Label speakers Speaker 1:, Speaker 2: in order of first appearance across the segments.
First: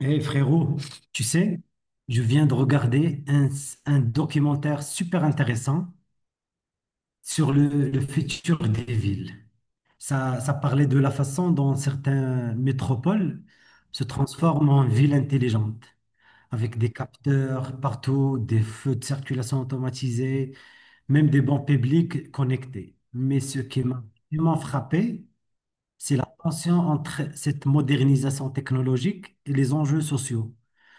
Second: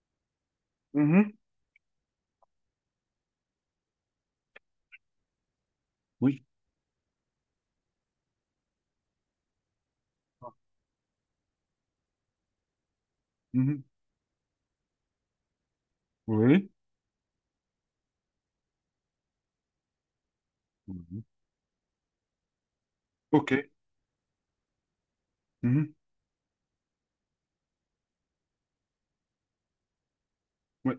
Speaker 1: Eh frérot, tu
Speaker 2: Mhm.
Speaker 1: sais, je viens de regarder un documentaire super intéressant
Speaker 2: Oui.
Speaker 1: sur le futur des villes. Ça parlait de la façon dont certaines métropoles
Speaker 2: Mhm.
Speaker 1: se transforment en villes intelligentes,
Speaker 2: Oui.
Speaker 1: avec des capteurs partout, des feux de circulation automatisés,
Speaker 2: Mhm.
Speaker 1: même des bancs publics connectés. Mais ce
Speaker 2: OK.
Speaker 1: qui m'a vraiment frappé,
Speaker 2: Mhm.
Speaker 1: c'est la tension entre cette modernisation technologique et les enjeux sociaux,
Speaker 2: Oui.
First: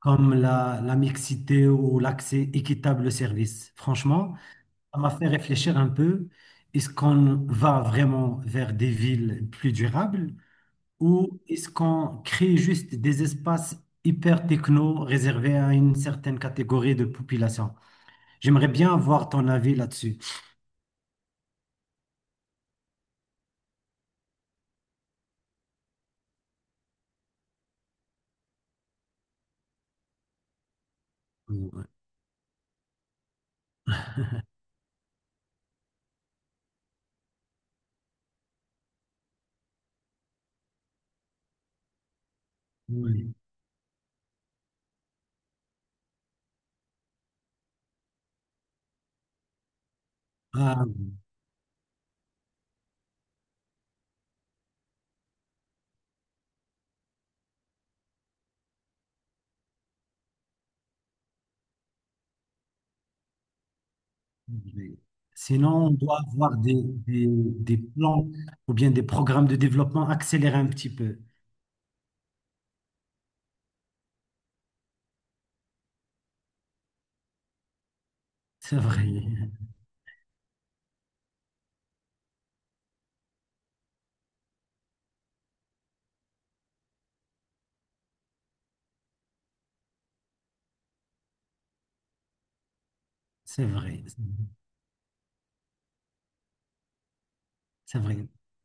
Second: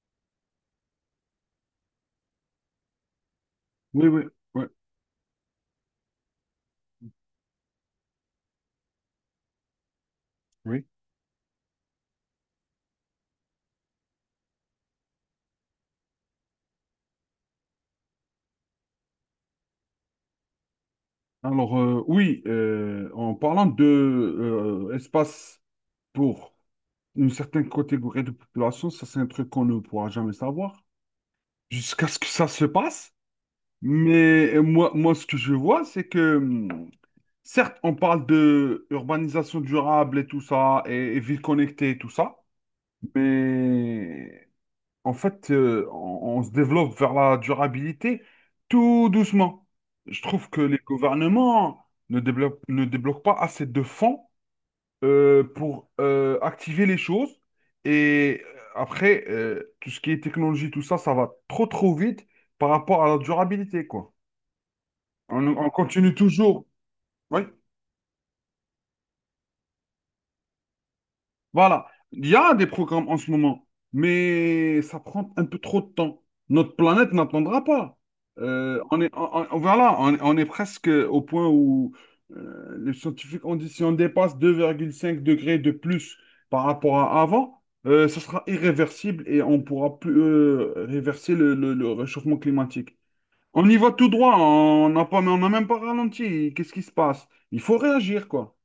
Speaker 1: comme la mixité ou l'accès équitable au service.
Speaker 2: Oui, oui,
Speaker 1: Franchement,
Speaker 2: oui,
Speaker 1: ça m'a fait réfléchir un peu. Est-ce qu'on va vraiment vers des villes plus durables
Speaker 2: oui.
Speaker 1: ou est-ce qu'on crée juste des espaces hyper techno réservés à une certaine catégorie de population? J'aimerais bien avoir ton avis là-dessus.
Speaker 2: Alors, en parlant de espace pour une certaine catégorie de population, ça, c'est un truc qu'on ne pourra jamais savoir
Speaker 1: Ouais.
Speaker 2: jusqu'à ce que ça se passe. Mais moi, ce que je vois, c'est que, certes, on parle de urbanisation durable et tout ça, et ville connectée et tout ça,
Speaker 1: Oui.
Speaker 2: mais en fait, on se développe vers la durabilité tout doucement. Je trouve que les
Speaker 1: Ah,
Speaker 2: gouvernements ne débloquent pas assez de fonds pour activer les choses. Et après, tout ce qui est technologie, tout ça, ça va trop trop vite par rapport à la durabilité, quoi.
Speaker 1: oui.
Speaker 2: On
Speaker 1: Sinon, on
Speaker 2: continue
Speaker 1: doit avoir
Speaker 2: toujours.
Speaker 1: des,
Speaker 2: Oui.
Speaker 1: des plans ou bien des programmes de développement accélérés un petit peu.
Speaker 2: Voilà, il y a des programmes en ce moment, mais ça prend un peu trop de temps. Notre planète n'attendra pas.
Speaker 1: C'est
Speaker 2: On est,
Speaker 1: vrai.
Speaker 2: on- Voilà, on est presque au point où les scientifiques ont dit si on dépasse 2,5 degrés de plus par rapport à avant, ça sera irréversible et on pourra plus réverser le réchauffement climatique.
Speaker 1: C'est
Speaker 2: On y va
Speaker 1: vrai,
Speaker 2: tout droit, on n'a même pas ralenti. Qu'est-ce qui se passe? Il faut
Speaker 1: c'est vrai.
Speaker 2: réagir, quoi.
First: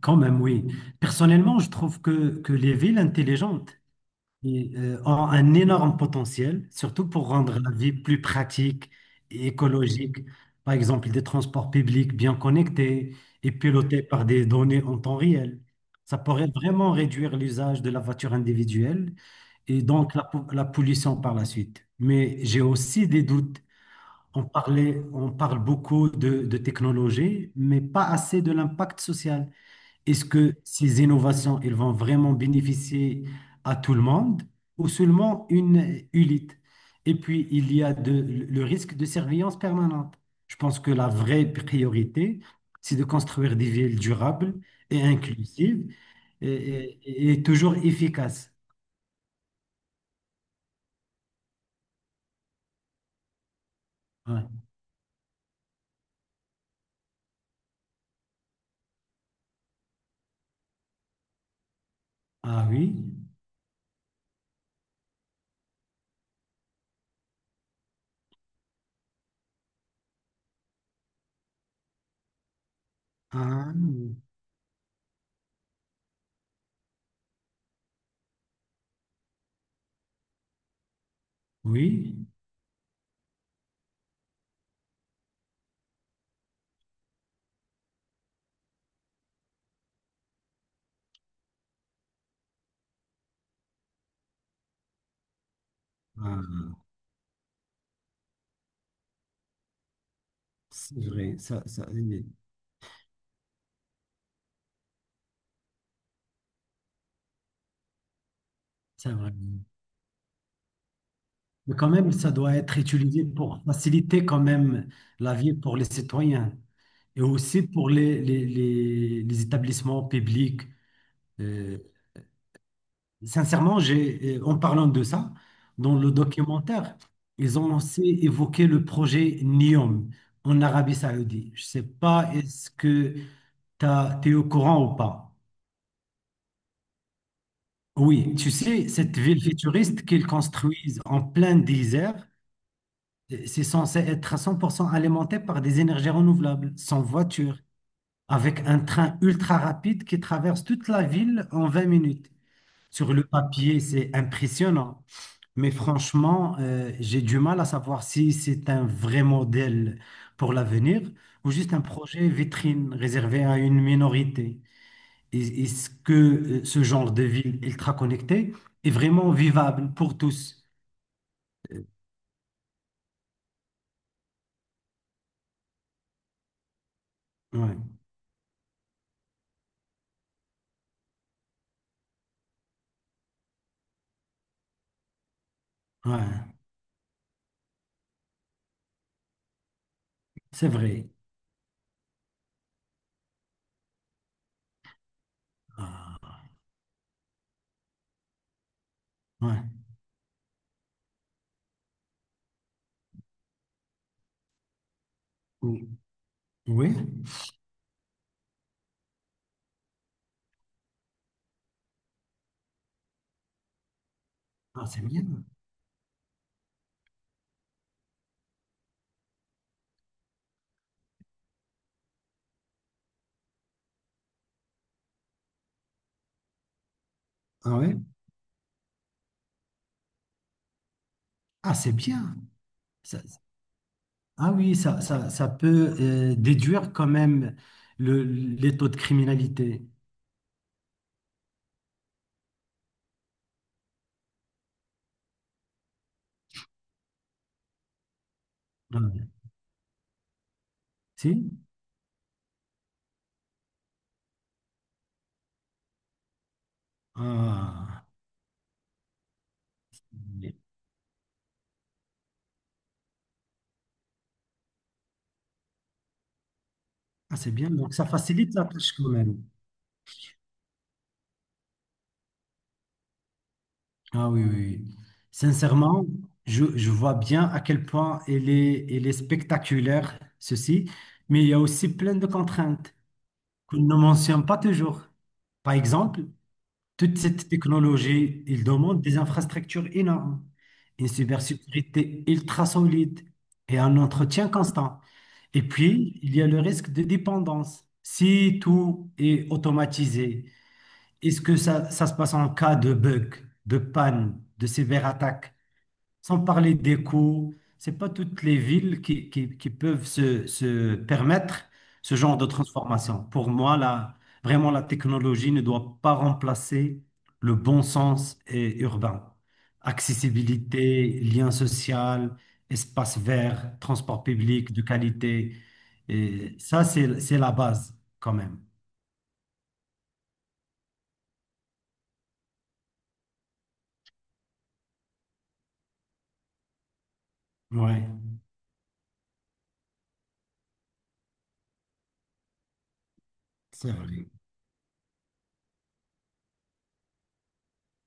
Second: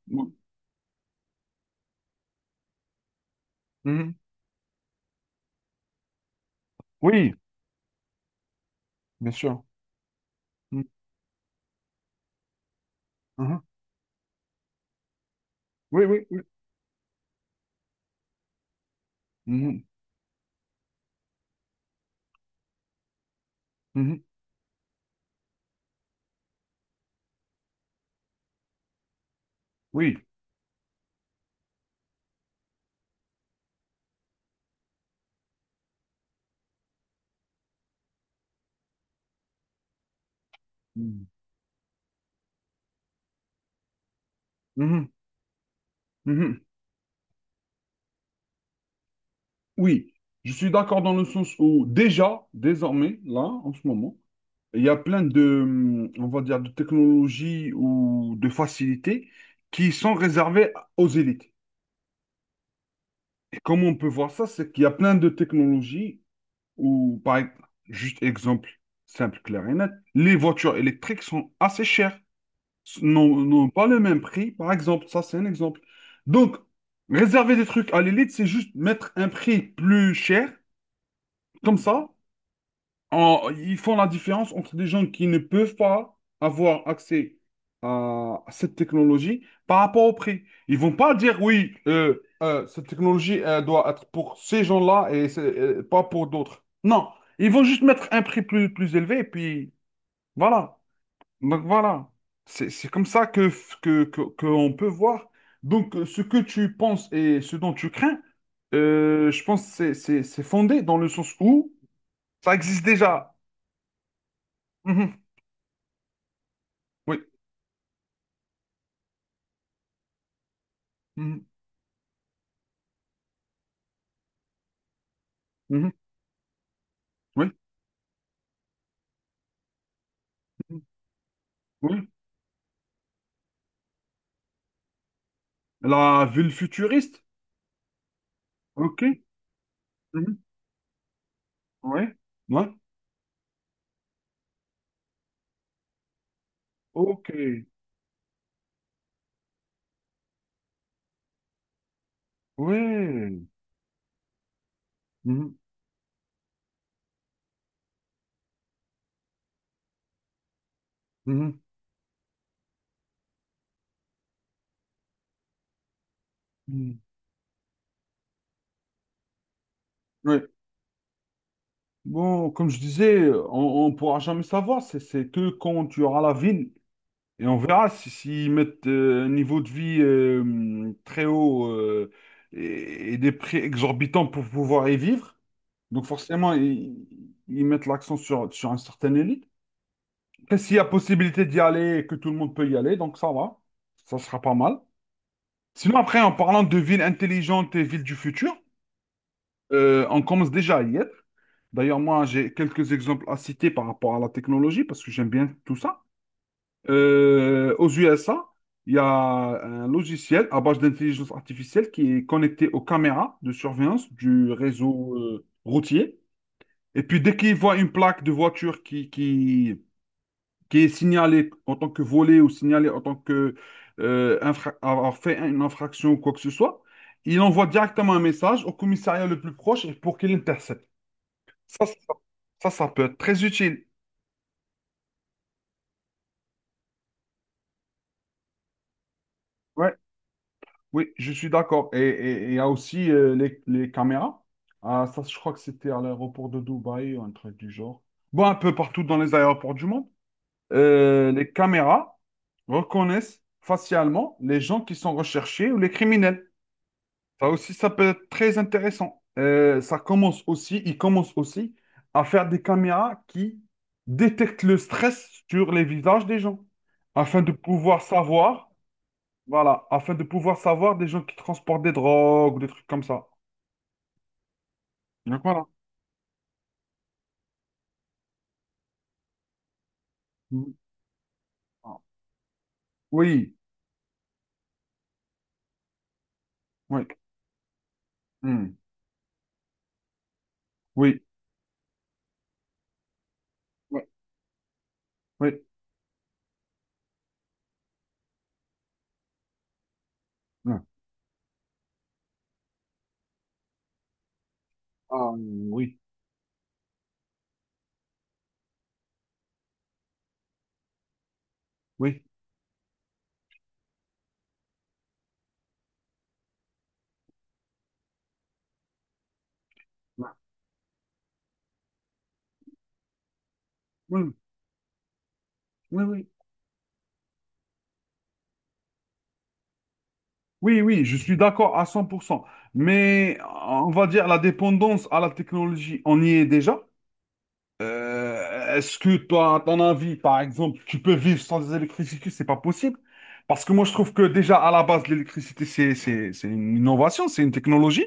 Speaker 1: Quand même, oui. Personnellement, je trouve que les villes intelligentes
Speaker 2: Mhm.
Speaker 1: et, ont un énorme potentiel, surtout pour
Speaker 2: Oui,
Speaker 1: rendre la vie plus pratique
Speaker 2: bien
Speaker 1: et
Speaker 2: sûr.
Speaker 1: écologique. Par exemple, des transports publics bien connectés et
Speaker 2: Mhm.
Speaker 1: pilotés par des données en temps réel.
Speaker 2: Oui,
Speaker 1: Ça
Speaker 2: oui, oui.
Speaker 1: pourrait vraiment réduire l'usage de la voiture individuelle et
Speaker 2: Mhm,
Speaker 1: donc la pollution par la suite. Mais j'ai aussi des doutes.
Speaker 2: mhm,
Speaker 1: On parle beaucoup de, technologie, mais pas assez de l'impact social.
Speaker 2: oui.
Speaker 1: Est-ce que ces innovations, elles vont vraiment bénéficier à tout le monde ou seulement une élite? Et puis, il y a le risque de surveillance permanente. Je pense que la
Speaker 2: Mhm,
Speaker 1: vraie priorité, c'est de construire des villes durables et
Speaker 2: mhm,
Speaker 1: inclusives et,
Speaker 2: mhm.
Speaker 1: et toujours efficaces.
Speaker 2: Oui, je suis d'accord dans le sens où déjà, désormais, là, en ce moment,
Speaker 1: Ouais.
Speaker 2: il y a plein de, on va dire, de technologies ou de facilités qui sont réservées aux élites.
Speaker 1: Ah oui,
Speaker 2: Et comment on peut voir ça, c'est qu'il y a plein de technologies où, juste exemple simple, clair et net, les voitures électriques sont assez chères. N'ont
Speaker 1: ah
Speaker 2: pas le même prix, par exemple. Ça, c'est un exemple. Donc, réserver des trucs à l'élite, c'est juste mettre un prix plus cher. Comme ça,
Speaker 1: oui.
Speaker 2: ils font la différence entre des gens qui ne peuvent pas avoir accès à cette technologie par rapport au prix. Ils vont pas dire, oui, cette technologie, elle doit être pour ces gens-là et pas pour d'autres.
Speaker 1: Ah,
Speaker 2: Non, ils vont juste mettre un prix plus élevé et puis voilà.
Speaker 1: c'est vrai.
Speaker 2: Donc voilà, c'est comme ça que on peut voir. Donc ce que tu penses et ce dont tu crains,
Speaker 1: C'est vrai.
Speaker 2: je pense que c'est fondé dans le sens où
Speaker 1: Mais quand même, ça
Speaker 2: ça
Speaker 1: doit être
Speaker 2: existe
Speaker 1: utilisé
Speaker 2: déjà.
Speaker 1: pour faciliter quand même
Speaker 2: Mhm.
Speaker 1: la vie pour les citoyens et
Speaker 2: Oui.
Speaker 1: aussi pour les, les établissements publics.
Speaker 2: Mhm.
Speaker 1: Euh, sincèrement, en parlant de ça,
Speaker 2: Mhm.
Speaker 1: dans le documentaire,
Speaker 2: Oui.
Speaker 1: ils ont aussi évoqué le projet NEOM en
Speaker 2: Mhm.
Speaker 1: Arabie Saoudite. Je sais
Speaker 2: Oui.
Speaker 1: pas, est-ce que tu es au courant ou pas?
Speaker 2: La ville futuriste.
Speaker 1: Oui, tu sais, cette
Speaker 2: OK.
Speaker 1: ville futuriste qu'ils
Speaker 2: Mhm.
Speaker 1: construisent en plein
Speaker 2: Oui.
Speaker 1: désert.
Speaker 2: Ouais.
Speaker 1: C'est censé être à 100% alimenté par des énergies renouvelables, sans voiture,
Speaker 2: OK.
Speaker 1: avec un train ultra rapide qui traverse toute la ville en 20 minutes. Sur le
Speaker 2: Oui.
Speaker 1: papier, c'est impressionnant,
Speaker 2: Mhm.
Speaker 1: mais franchement, j'ai du mal à savoir si c'est un vrai modèle pour l'avenir ou
Speaker 2: Mhm.
Speaker 1: juste un projet vitrine réservé à une minorité. Est-ce que ce
Speaker 2: Mhm.
Speaker 1: genre de ville ultra connectée est vraiment vivable pour
Speaker 2: Oui.
Speaker 1: tous? Euh,
Speaker 2: Bon, comme je disais, on ne pourra jamais savoir. C'est que quand tu auras la ville. Et on
Speaker 1: Ouais,
Speaker 2: verra si s'ils mettent un niveau de vie très haut, et des prix exorbitants pour pouvoir y vivre. Donc forcément,
Speaker 1: ouais,
Speaker 2: ils mettent l'accent sur une certaine élite. Après,
Speaker 1: c'est
Speaker 2: s'il y a
Speaker 1: vrai.
Speaker 2: possibilité d'y aller et que tout le monde peut y aller, donc ça va, ça sera pas mal. Sinon, après, en
Speaker 1: Ah,
Speaker 2: parlant de villes intelligentes et villes du futur, on commence déjà à y être. D'ailleurs, moi, j'ai quelques exemples à citer par rapport à la technologie, parce que j'aime bien tout
Speaker 1: ouais.
Speaker 2: ça.
Speaker 1: Oui,
Speaker 2: Aux USA, il y a un logiciel à base d'intelligence artificielle qui est connecté aux caméras de surveillance du
Speaker 1: ah, c'est
Speaker 2: réseau
Speaker 1: bien.
Speaker 2: routier. Et puis, dès qu'il voit une plaque de voiture qui est signalée en tant que volée ou signalée en tant que avoir fait une infraction ou quoi que ce soit, il envoie
Speaker 1: Ah, ouais.
Speaker 2: directement un message au commissariat le plus proche pour qu'il intercepte.
Speaker 1: Ah,
Speaker 2: Ça,
Speaker 1: c'est
Speaker 2: ça,
Speaker 1: bien.
Speaker 2: ça peut être
Speaker 1: Ça-
Speaker 2: très utile.
Speaker 1: ah oui, ça peut déduire quand même le, les taux de criminalité.
Speaker 2: Ouais. Oui, je suis d'accord. Et et il y a aussi les caméras. Ah, ça, je crois que c'était à l'aéroport de Dubaï ou un truc du genre. Bon, un peu partout dans
Speaker 1: Ah,
Speaker 2: les aéroports du monde.
Speaker 1: si?
Speaker 2: Les caméras reconnaissent facialement les gens qui sont recherchés ou les criminels. Ça aussi, ça
Speaker 1: Ah.
Speaker 2: peut être très intéressant. Ils commencent aussi à faire des caméras qui détectent le stress sur les visages des gens
Speaker 1: Ah,
Speaker 2: afin
Speaker 1: c'est
Speaker 2: de
Speaker 1: bien. Donc,
Speaker 2: pouvoir
Speaker 1: ça facilite la
Speaker 2: savoir.
Speaker 1: tâche quand même.
Speaker 2: Voilà, afin de pouvoir savoir des gens qui transportent des drogues, ou des trucs comme ça.
Speaker 1: Ah oui, oui, oui.
Speaker 2: Donc voilà.
Speaker 1: Sincèrement, je vois bien à quel point elle est spectaculaire,
Speaker 2: Mm.
Speaker 1: ceci, mais il y a aussi
Speaker 2: Ah.
Speaker 1: plein de contraintes
Speaker 2: Oui,
Speaker 1: qu'on ne mentionne pas toujours. Par exemple,
Speaker 2: oui.
Speaker 1: toute cette technologie, il
Speaker 2: Mm.
Speaker 1: demande des infrastructures énormes, une
Speaker 2: Oui,
Speaker 1: cybersécurité ultra solide et un
Speaker 2: oui,
Speaker 1: entretien constant.
Speaker 2: oui.
Speaker 1: Et puis, il y a le risque de dépendance. Si tout est automatisé,
Speaker 2: Mm.
Speaker 1: est-ce que ça se passe en cas de bug, de panne, de sévère
Speaker 2: Ah,
Speaker 1: attaque?
Speaker 2: oui,
Speaker 1: Sans parler des coûts, c'est pas toutes les villes qui peuvent se permettre ce
Speaker 2: oui.
Speaker 1: genre de transformation. Pour moi, vraiment, la technologie ne doit pas remplacer le bon sens et urbain. Accessibilité, lien social, espace vert,
Speaker 2: Mm.
Speaker 1: transport
Speaker 2: Oui,
Speaker 1: public de qualité.
Speaker 2: oui, oui.
Speaker 1: Et ça, c'est la base quand même.
Speaker 2: Oui, oui, je suis d'accord à 100%. Mais on va dire la dépendance à la technologie, on y est déjà.
Speaker 1: Oui,
Speaker 2: Est-ce que toi, à ton avis, par exemple, tu peux vivre sans électricité? C'est pas possible. Parce que moi, je
Speaker 1: c'est
Speaker 2: trouve que
Speaker 1: vrai.
Speaker 2: déjà, à la base, l'électricité, c'est une innovation, c'est une technologie.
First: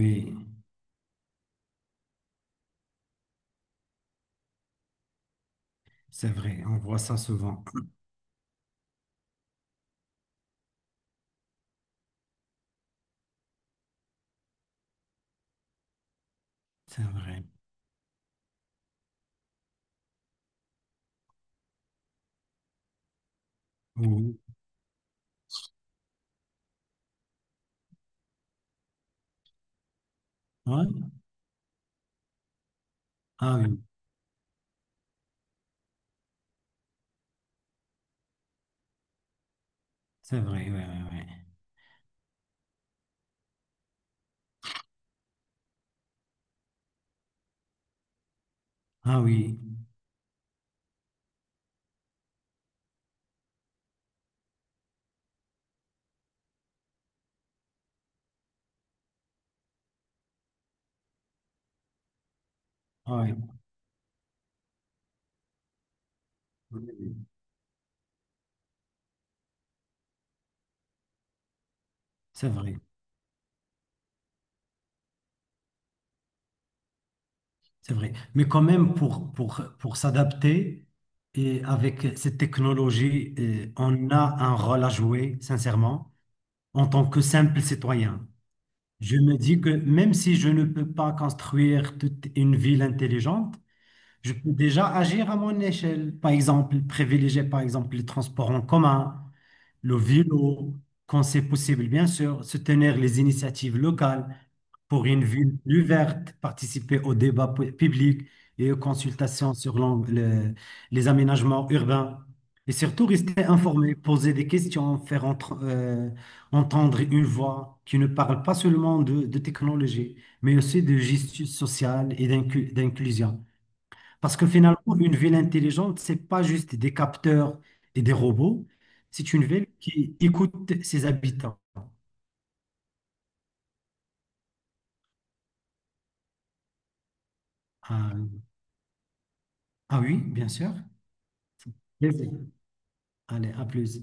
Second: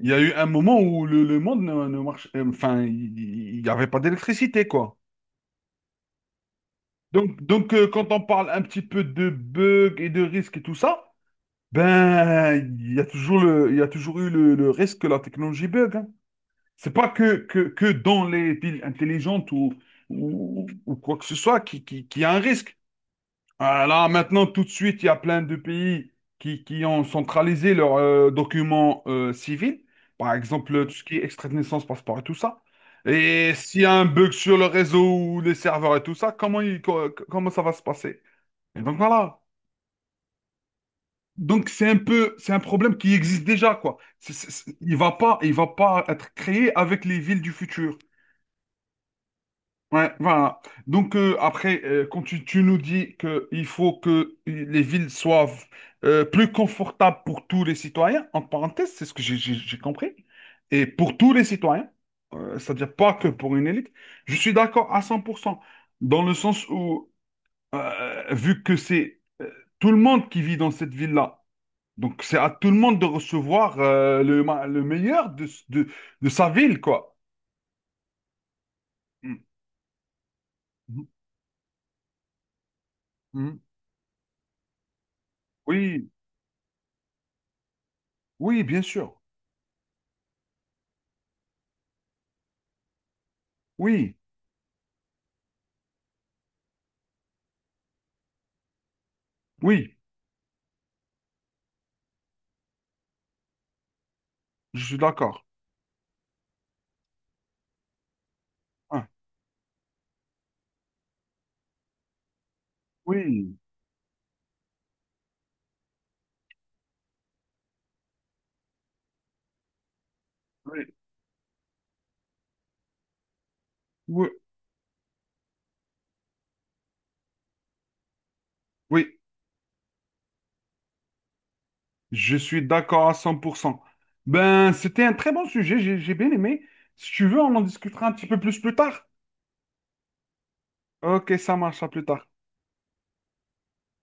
Speaker 2: Il y a eu un moment où le monde ne, ne marche, enfin, il n'y avait pas d'électricité, quoi.
Speaker 1: c'est vrai. On voit ça
Speaker 2: Donc,
Speaker 1: souvent.
Speaker 2: donc euh, quand on parle un petit peu de bugs et de risques et tout ça, ben, il y a toujours eu le risque que la technologie bug. Hein. C'est
Speaker 1: C'est
Speaker 2: pas
Speaker 1: vrai.
Speaker 2: que dans les villes intelligentes ou quoi que ce soit qui a un risque. Ah, là,
Speaker 1: Oui.
Speaker 2: maintenant, tout de suite, il y a plein de pays qui ont centralisé leurs documents civils, par exemple
Speaker 1: Ouais.
Speaker 2: tout ce qui est extrait de naissance, passeport et tout ça. Et
Speaker 1: Ah oui.
Speaker 2: s'il y a un bug sur le réseau ou les serveurs et tout ça, comment ça va se passer? Et donc voilà.
Speaker 1: C'est vrai, ouais, ouais, ouais.
Speaker 2: Donc c'est un peu, c'est un problème qui existe déjà, quoi. Il va pas être créé avec les villes du futur.
Speaker 1: Ah oui,
Speaker 2: Ouais, voilà. Donc après, quand tu nous dis qu'il faut que les villes soient plus confortables pour tous les citoyens, en parenthèse, c'est ce que j'ai compris, et pour tous les citoyens, c'est-à-dire pas
Speaker 1: ah
Speaker 2: que
Speaker 1: oui,
Speaker 2: pour une élite, je suis d'accord à 100% dans le sens
Speaker 1: oui,
Speaker 2: où,
Speaker 1: oui,
Speaker 2: vu que c'est tout le monde qui vit dans cette ville-là, donc c'est
Speaker 1: c'est
Speaker 2: à tout le
Speaker 1: vrai,
Speaker 2: monde de recevoir le meilleur de sa ville, quoi.
Speaker 1: c'est vrai. Mais quand même,
Speaker 2: Mm.
Speaker 1: pour s'adapter,
Speaker 2: Mhm.
Speaker 1: et avec cette technologie,
Speaker 2: Mhm.
Speaker 1: eh, on a un rôle à jouer,
Speaker 2: Oui,
Speaker 1: sincèrement, en tant que simple citoyen.
Speaker 2: oui, bien
Speaker 1: Je
Speaker 2: sûr.
Speaker 1: me dis que même si je ne peux pas construire toute une ville intelligente,
Speaker 2: Oui,
Speaker 1: je peux déjà agir à mon échelle. Par exemple, privilégier par exemple les transports en commun,
Speaker 2: oui,
Speaker 1: le vélo, quand c'est possible, bien sûr, soutenir les initiatives locales
Speaker 2: je suis
Speaker 1: pour une
Speaker 2: d'accord.
Speaker 1: ville plus verte, participer au public et aux
Speaker 2: Ah,
Speaker 1: consultations sur les aménagements urbains. Et surtout, rester
Speaker 2: oui,
Speaker 1: informé, poser des questions, entendre une voix qui ne parle pas seulement de, technologie, mais aussi
Speaker 2: oui,
Speaker 1: de justice sociale et d'inclusion.
Speaker 2: oui,
Speaker 1: Parce que finalement, une ville intelligente, c'est pas juste des capteurs et des robots,
Speaker 2: oui,
Speaker 1: c'est une ville qui écoute ses habitants.
Speaker 2: je suis d'accord à 100%. Ben, c'était un très bon sujet, j'ai bien aimé. Si tu veux, on en discutera un
Speaker 1: Ah,
Speaker 2: petit peu plus tard.
Speaker 1: ah oui, bien sûr.
Speaker 2: Ok, ça marche, à plus tard.
Speaker 1: Plaisir. Allez, à plus.